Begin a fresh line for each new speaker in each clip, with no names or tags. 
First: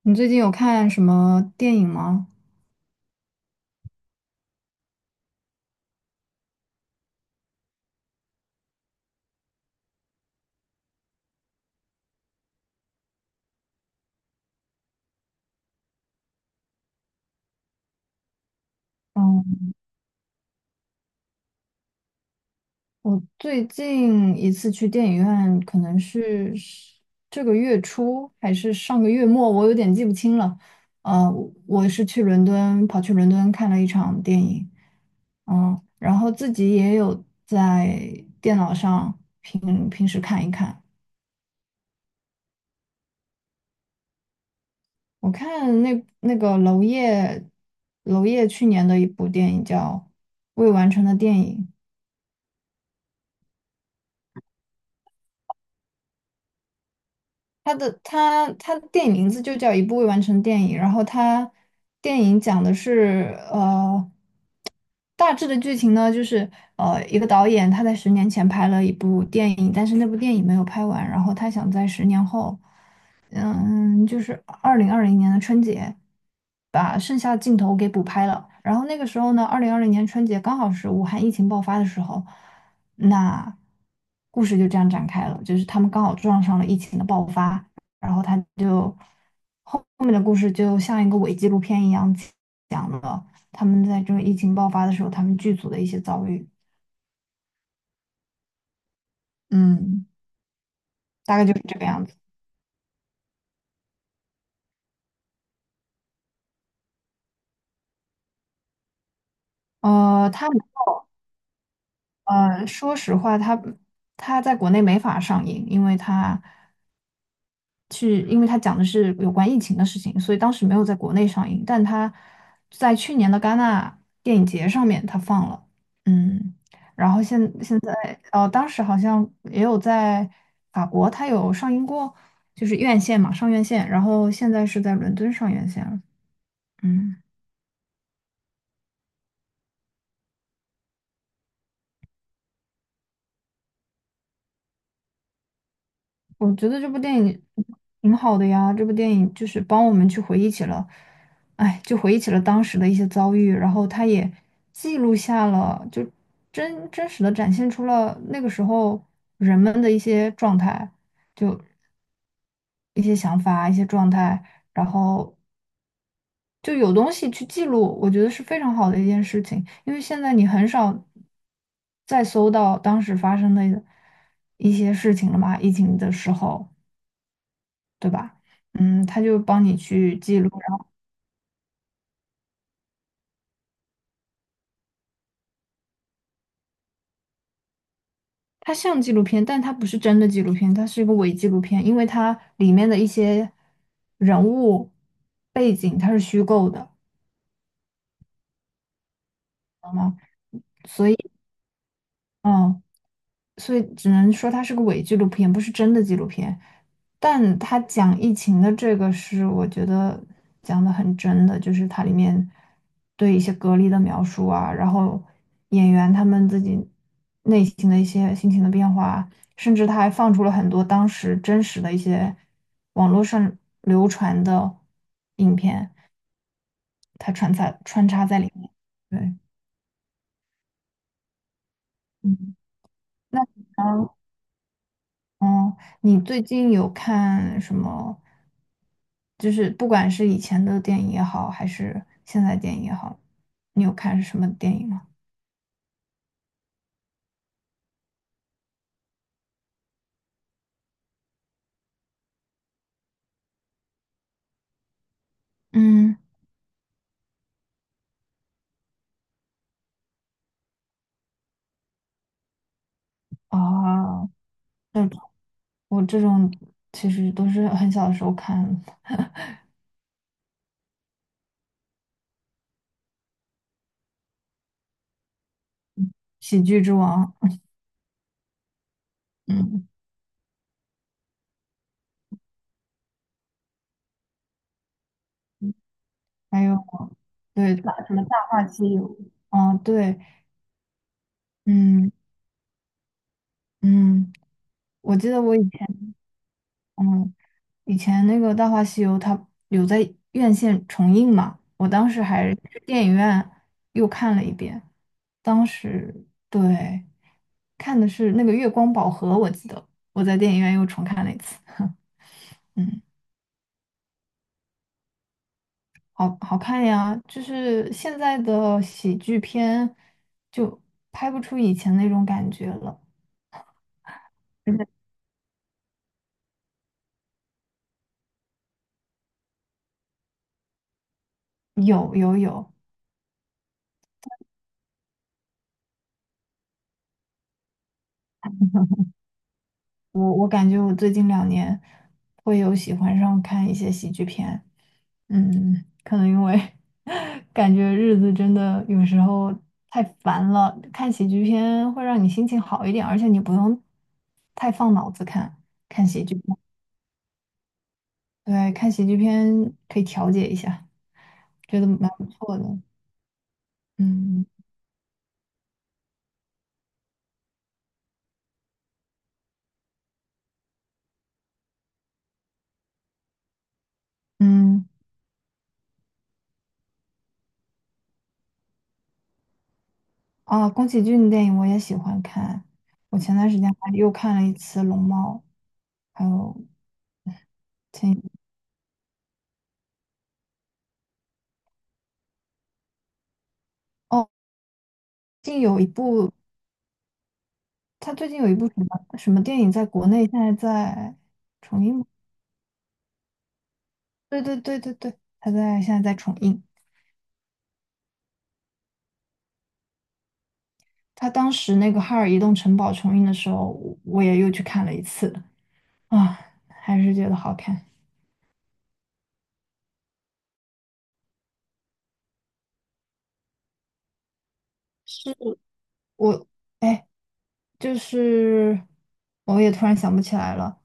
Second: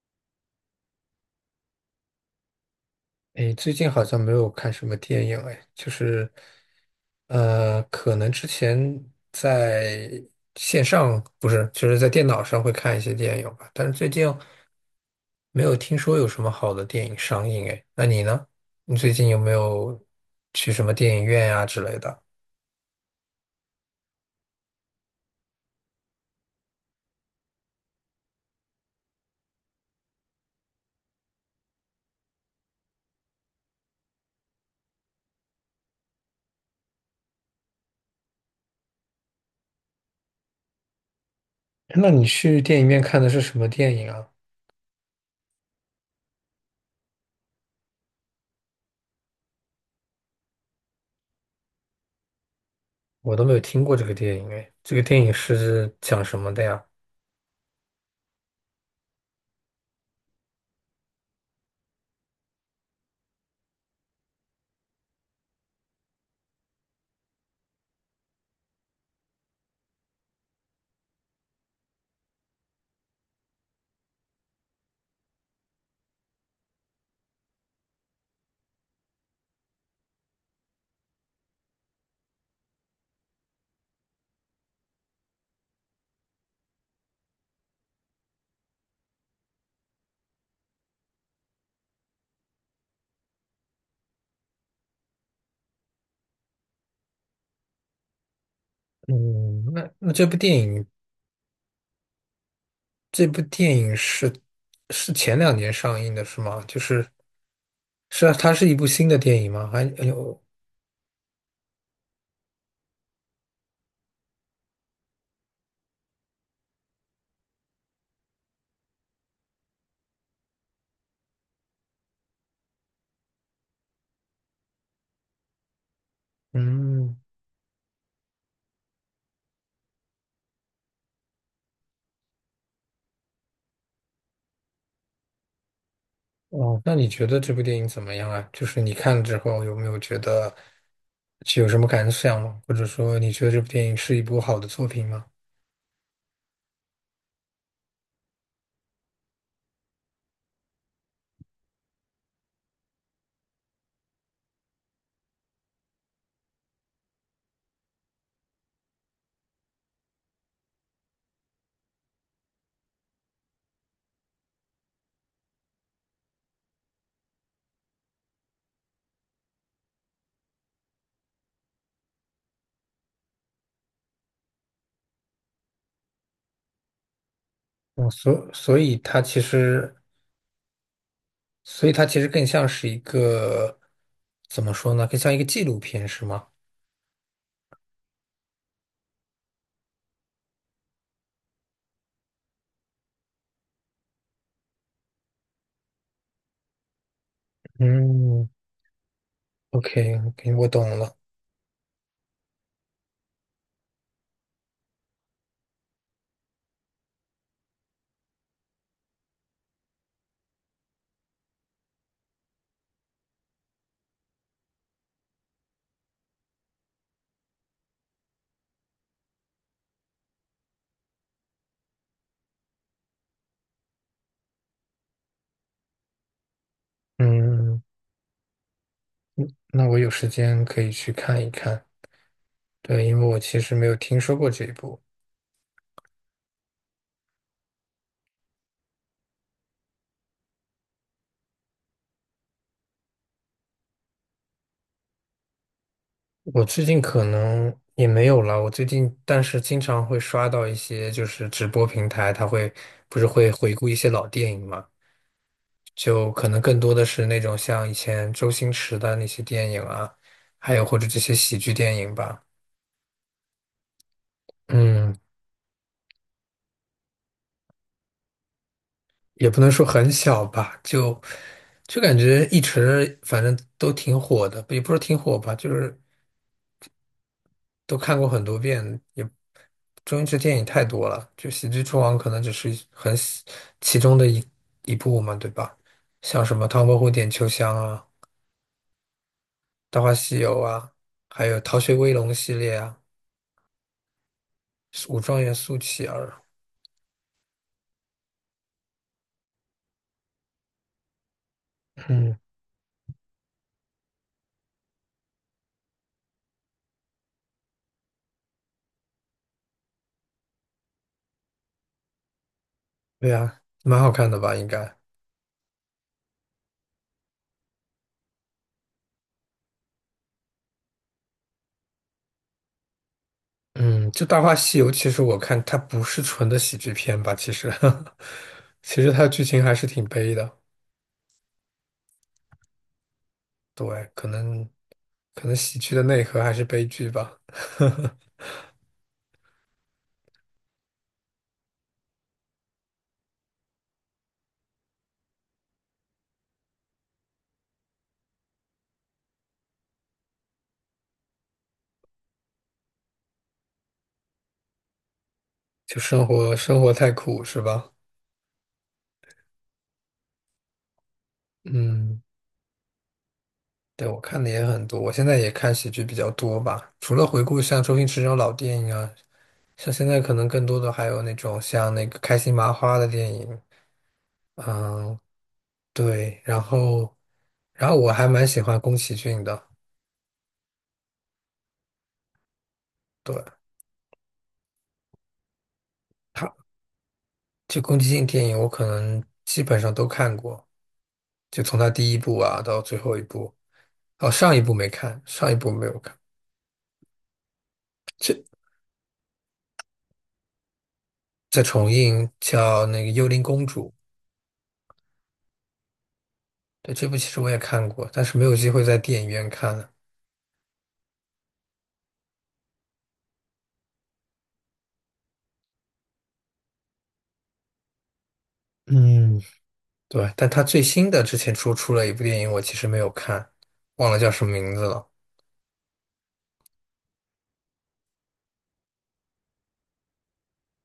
你最近有看什么电影吗？
诶，最近好像没有看什么电影，诶，就是，可能之前在线上，不是，就是在电脑上会看一些电影吧，但是最近没有听说有什么好的电影上映，诶，那你呢？你最近有没
嗯，
有去什么电影院呀、之类的？
我最近一次去电影院可能是这个月初还是上个月末，我有点记不清了。呃，我是去伦敦，跑去伦敦看了一场电影。然后自己也有在电脑上平时看一看。
那你去电影院看的是什么电影啊？
我看那个娄烨，娄烨去年的一部电影叫《未完成的电影》。
我都没有听过这个电影，诶，这个电影是讲什么的呀？
他的电影名字就叫《一部未完成电影》。然后电影讲的是，大致的剧情呢就是，一个导演他在10年前拍了一部电影，但是那部电影没有拍完，然后他想在10年后，就是二零二零年的春节，把剩下的镜头给补拍了。然后那个时候呢，二零二零年春节刚好是武汉疫情爆发的时候。那故事就这样展开了，就是他们刚好撞上了疫情的爆发，然后他就后面的故事就像一个伪纪录片一样，讲了他们在这个疫情爆发的时候，他们剧组的一些遭遇。
嗯，那
嗯，
那这部电影
大概就是这个样子。
这部电影是前两年上映的，是吗？就是是啊，它是一部新的电影吗？还
呃，
有，
他说实话，他在国内没法上映，因为因为它讲的是有关疫情的事情，所以当时没有在国内上映，但它在去年的戛纳电影节上面它放了。嗯，然
嗯，
后现现在哦，当时好像也有在法国它有上映过，就是院线嘛，上院线，然后现在是在伦敦上院线了。
哦，那你
嗯。
觉得这部电影怎么样啊？就是你看了之后有没有觉得有什么感想吗？或者说你觉得这部电影是一部好的作品吗？
我觉得这部电影挺好的呀，这部电影就是帮我们去回忆起了，哎，就回忆起了当时的一些遭遇，然后它也记录下了，就真实的展现出了那个时候人们的一些状态，就一些想法、一些状态，然后就有东西去记录，我觉得是非常好的一件事情，因为现在你很少再搜到当时发生的一些事情了嘛，疫情的时候。
哦，
对吧？
所以
嗯，他
它
就
其
帮你
实，
去记录。然后
所以它其实更像是一个怎么说呢？更像一个纪录片，是吗？
它像纪录片，但它不是真的纪录片，它是一个伪纪录片，因为它里面的一些人物背景它是虚构的。
嗯OK，OK，我懂了。
嗯，所以只能说它是个伪纪录片，不是真的纪录片。但它讲疫情的这个是我觉得讲的很真的，就是它里面对一些隔离的描述啊，然后演员他们自己内心的一些心情的变化，甚至他还放出了很多当时真实的一些网络上流传的影片，它穿插
嗯，
穿插在里面。对。
那我有时间可以去看一看。
嗯，
对，因为我
那
其
你
实没有
呢？
听说过这一部。
哦，你最近有看什么？就是不管是以前的电影也好，还是现在电影也好，你有看是什么电影吗？
我最近可能也没有了。我最近但是经常会刷到一些就是直播平台，它会不是会回顾一些老电影嘛，
嗯。
就可能更多的是那种像以前周星驰的那些电影啊，还有或者这些喜剧电影吧。
哦，这
嗯，
种我这种其实都是很小的时候看的《<laughs>
也不能说很小吧，就感觉一直反正都挺火的，也不是挺火吧，就是。
喜剧之王》。
都看过很多遍，也
嗯，
周星驰电影太多了，就《喜剧之王》可能只是其中的一部嘛，对吧？像什
还
么
有，
《唐伯虎点秋香》
对，大
啊，
什么《大话西游》。哦，
《大话
对，
西游》啊，还有《逃学
嗯
威龙》系列啊，
嗯，我
《武
记得
状元
我以
苏乞
前
儿》。
嗯。以前那个《大话西游》它有在院线重映嘛，我当时
嗯，
还去电影院又看了一遍。当时，对，看的是那个《月光宝盒》，我记得我在电影院又重看了一次。嗯，
对啊，蛮好看的吧？应该。
好好看呀！就是现在的喜剧片就拍不出以前那种感觉了。
嗯，就《大话西游》，
嗯，
其实我看它不是纯的喜剧片吧，其实，其实它的剧情还是挺悲的。
有有有，
对，可能喜剧的内核还是悲剧吧。
我感觉我最近2年会有喜欢上看一些喜剧片。可能因为 感觉日子真的有时候太烦了，看喜剧片会让你心情好一点，而且你不用太放脑子看，
就
看喜
生
剧
活
片，
生活太苦是吧？
对，看喜剧片可以调节一下，觉得蛮
嗯，
不错的。
对，我看
嗯
的也很多，我现在也看喜剧比较多吧。除了回顾像周星驰这种老电影啊，像现在可能更多的还有那种像那个开心麻花的电影，
嗯，
嗯，对。然后，我还蛮喜欢宫崎骏的，
啊，宫崎骏的电影我也喜欢看，我前
对，
段时间还又看了一次《龙猫》。还有，
他就宫崎
前
骏电影我可能基本上都看过，就从他第一部啊到最后一部，
哦，
哦，上一
最近
部
有
没
一
有看。
部他最近
这
有一部什么什么电影在国内现在在
在
重
重
映吗？
映叫那个《幽灵公主》，
对对对对对，他现在在重映。
对，这部其实我也看过，但是没有机会在电影院看了。
他当时那个《哈尔移动城堡》重映的时候，我也又去看了一次啊，还是觉得好看。
嗯，对，但他最新的之前出了一部电影，我其实没有看，忘了叫什么名字了。
是我哎，就是我也突然想不起来了，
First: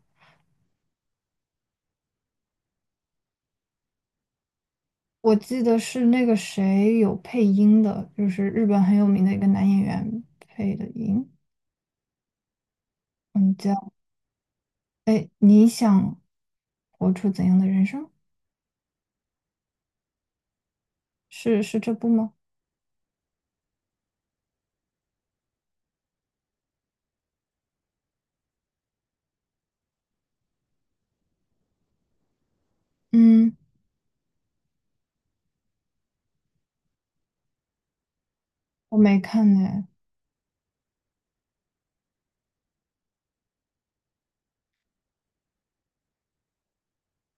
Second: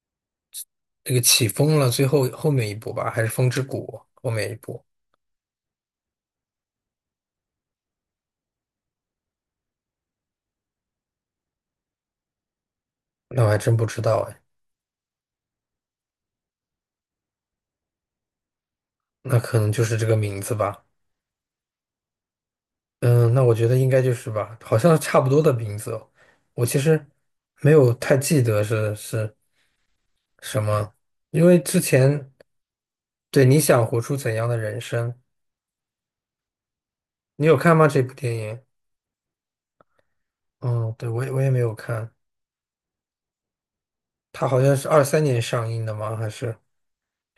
这个起风了，最后后面一部吧，还是风之谷后面一部？
我记得是那个谁有配音的，就是日本很有名的一个男演员配的音。
那我
嗯，
还真不
叫，
知道哎，
哎，你想活出怎样的人生？
那可能就是这个名字吧。
是这部吗？
嗯，那我觉得应该就是吧，好像差不多的名字哦。我其实没有太记得是什么，因为之前对
嗯，
你想活出怎样的人生，你有看吗？这部电影？
我没看呢。
嗯，对，我也没有看，它好像是23年上映的吗？还是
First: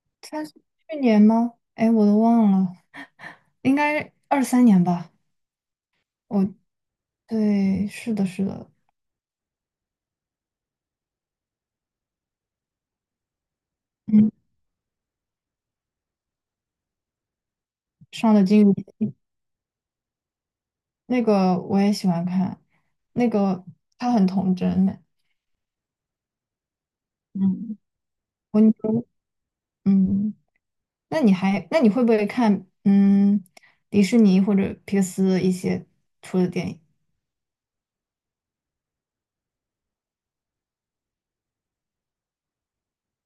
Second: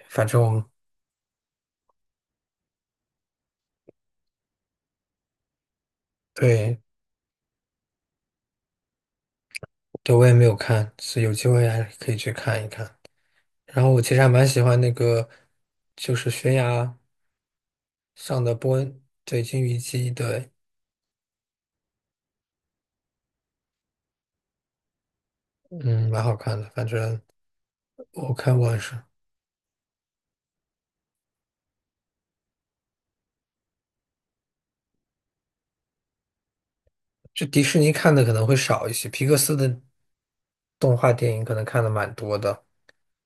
反正
它是
我
去年吗？哎，我都忘了，应该23年吧。我
对
对，是的，是的。
对，我也没有看，所以有机会还可以去看一看。然后我其实还
嗯，
蛮喜欢那个，就是悬崖
上
上
的
的
金
波恩，
鱼。
对，金鱼姬，对，
那个我也喜欢看，那个他很童真呢。
嗯，蛮好看的。反正
嗯，
我看
我
过
你
还是，
嗯，那你会不会看迪士尼或者皮克斯一些出的电影？
就迪士尼看的可能会少一些，皮克斯的动画电影可能看的蛮多的，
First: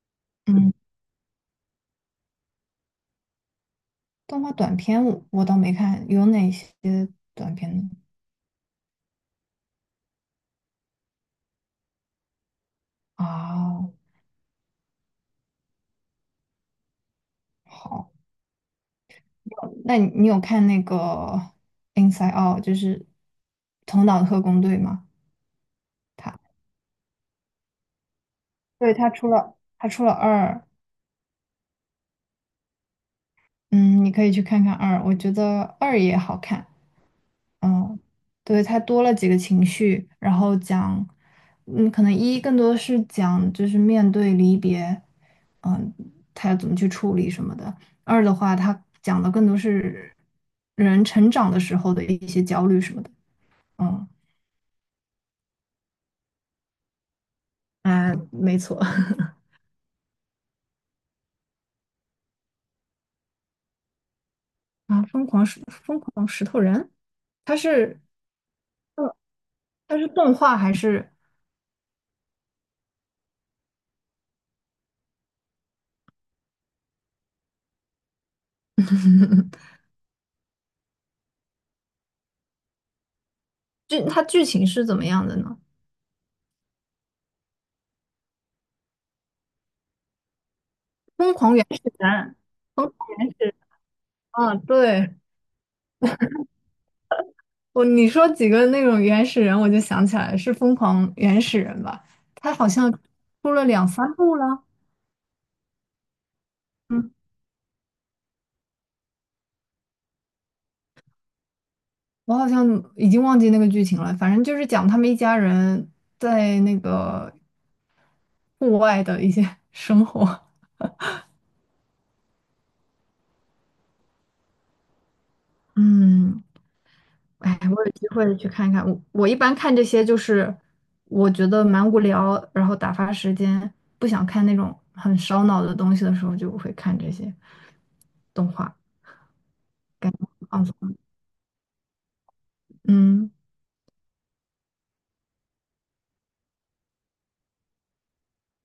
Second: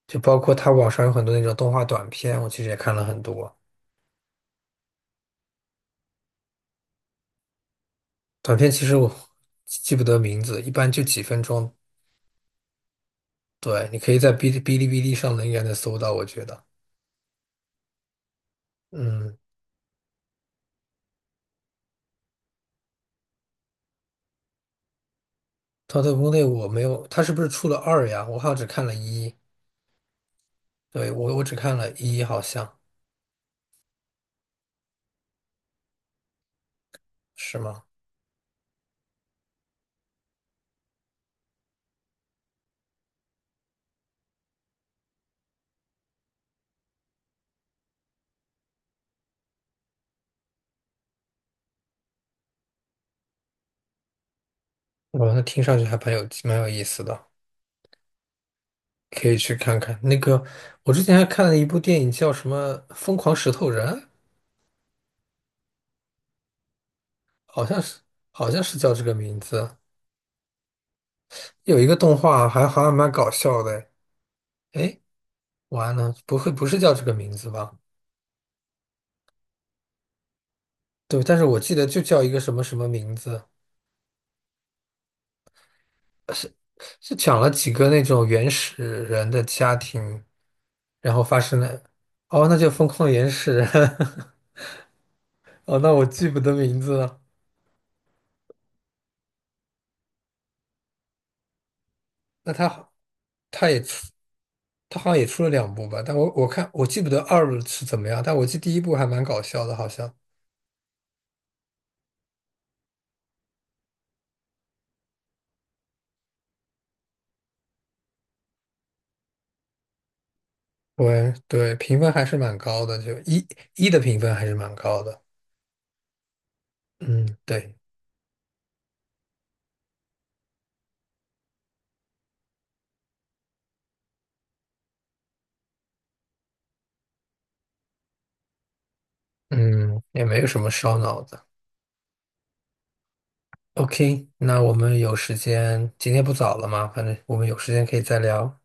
就包括它
嗯，
网上有很多那种动画短片，我其实也看了很多。
动画短片我倒没看，有哪些短片呢？
短片其实我记不得名字，一般就几分钟。对，
啊，
你可以在哔哩哔哩上能应该能搜到，我觉得。
好。
嗯，
那你有看那个《Inside Out》，就是《头脑特工队》吗？
《逃脱国内
他
我没有，它是不是出了二呀？我好像只看了
对，他出
一，
了他出了二。
对，我只看了一，好像
嗯，你可以去看看二，我觉得二也好看。
是吗？
嗯，对，它多了几个情绪，然后讲，可能一更多是讲就是面对离别，嗯，他要怎么去处理什么的。二的话，他讲的更多是人成长的时候的一些焦虑什么的。嗯，
哇，那听上去还蛮有意思的，
啊，没错。
可 以去看看。那个，我之前还看了一部电影，叫什么《疯狂石头人》，
啊，疯狂石头人。它
好像是
是
好像是叫这个
嗯，
名字。
它是动画还是
有一个动画还好像蛮搞笑的，哎，完了，不会不是叫这个名字吧？对，但是我记得就叫一个什么什么名字，
剧？它剧情是怎么样的呢？
是讲了几个那种原始人的家庭，然后
疯
发
狂
生
原
了，
始人，
哦，那就疯
疯
狂原始人，
对，
哦，那我记不得名字了。
你说几个那种原始人，我就想起来是疯狂原始人吧？
那
他
他
好像
好
出了
他也
两
出，
三部了。
他好像也出了两部吧，但我记不
嗯，
得二是怎么样，但我记得第一部还蛮搞笑的，好像。
我好像已经忘记那个剧情了，反正就是讲他们一家人在那个户外的一些生活。
对对，评分还是蛮高的，就一的评分还是蛮高的。
嗯，
嗯，
哎，
对，
我有机会去看一看。我一般看这些就是，我觉得蛮无聊，然后打发时间，不想看那种很烧脑的东西的时候，就会看这些动画，
嗯，
感觉
也没有
很
什
放
么
松。
烧脑的。
嗯，
OK,那我们有时间，今天不早了嘛，反正我们有时间可以再聊。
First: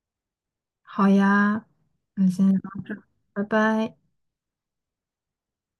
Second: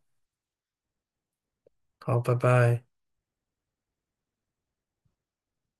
好呀，
好，
那
拜
先聊到
拜。
这儿，拜拜。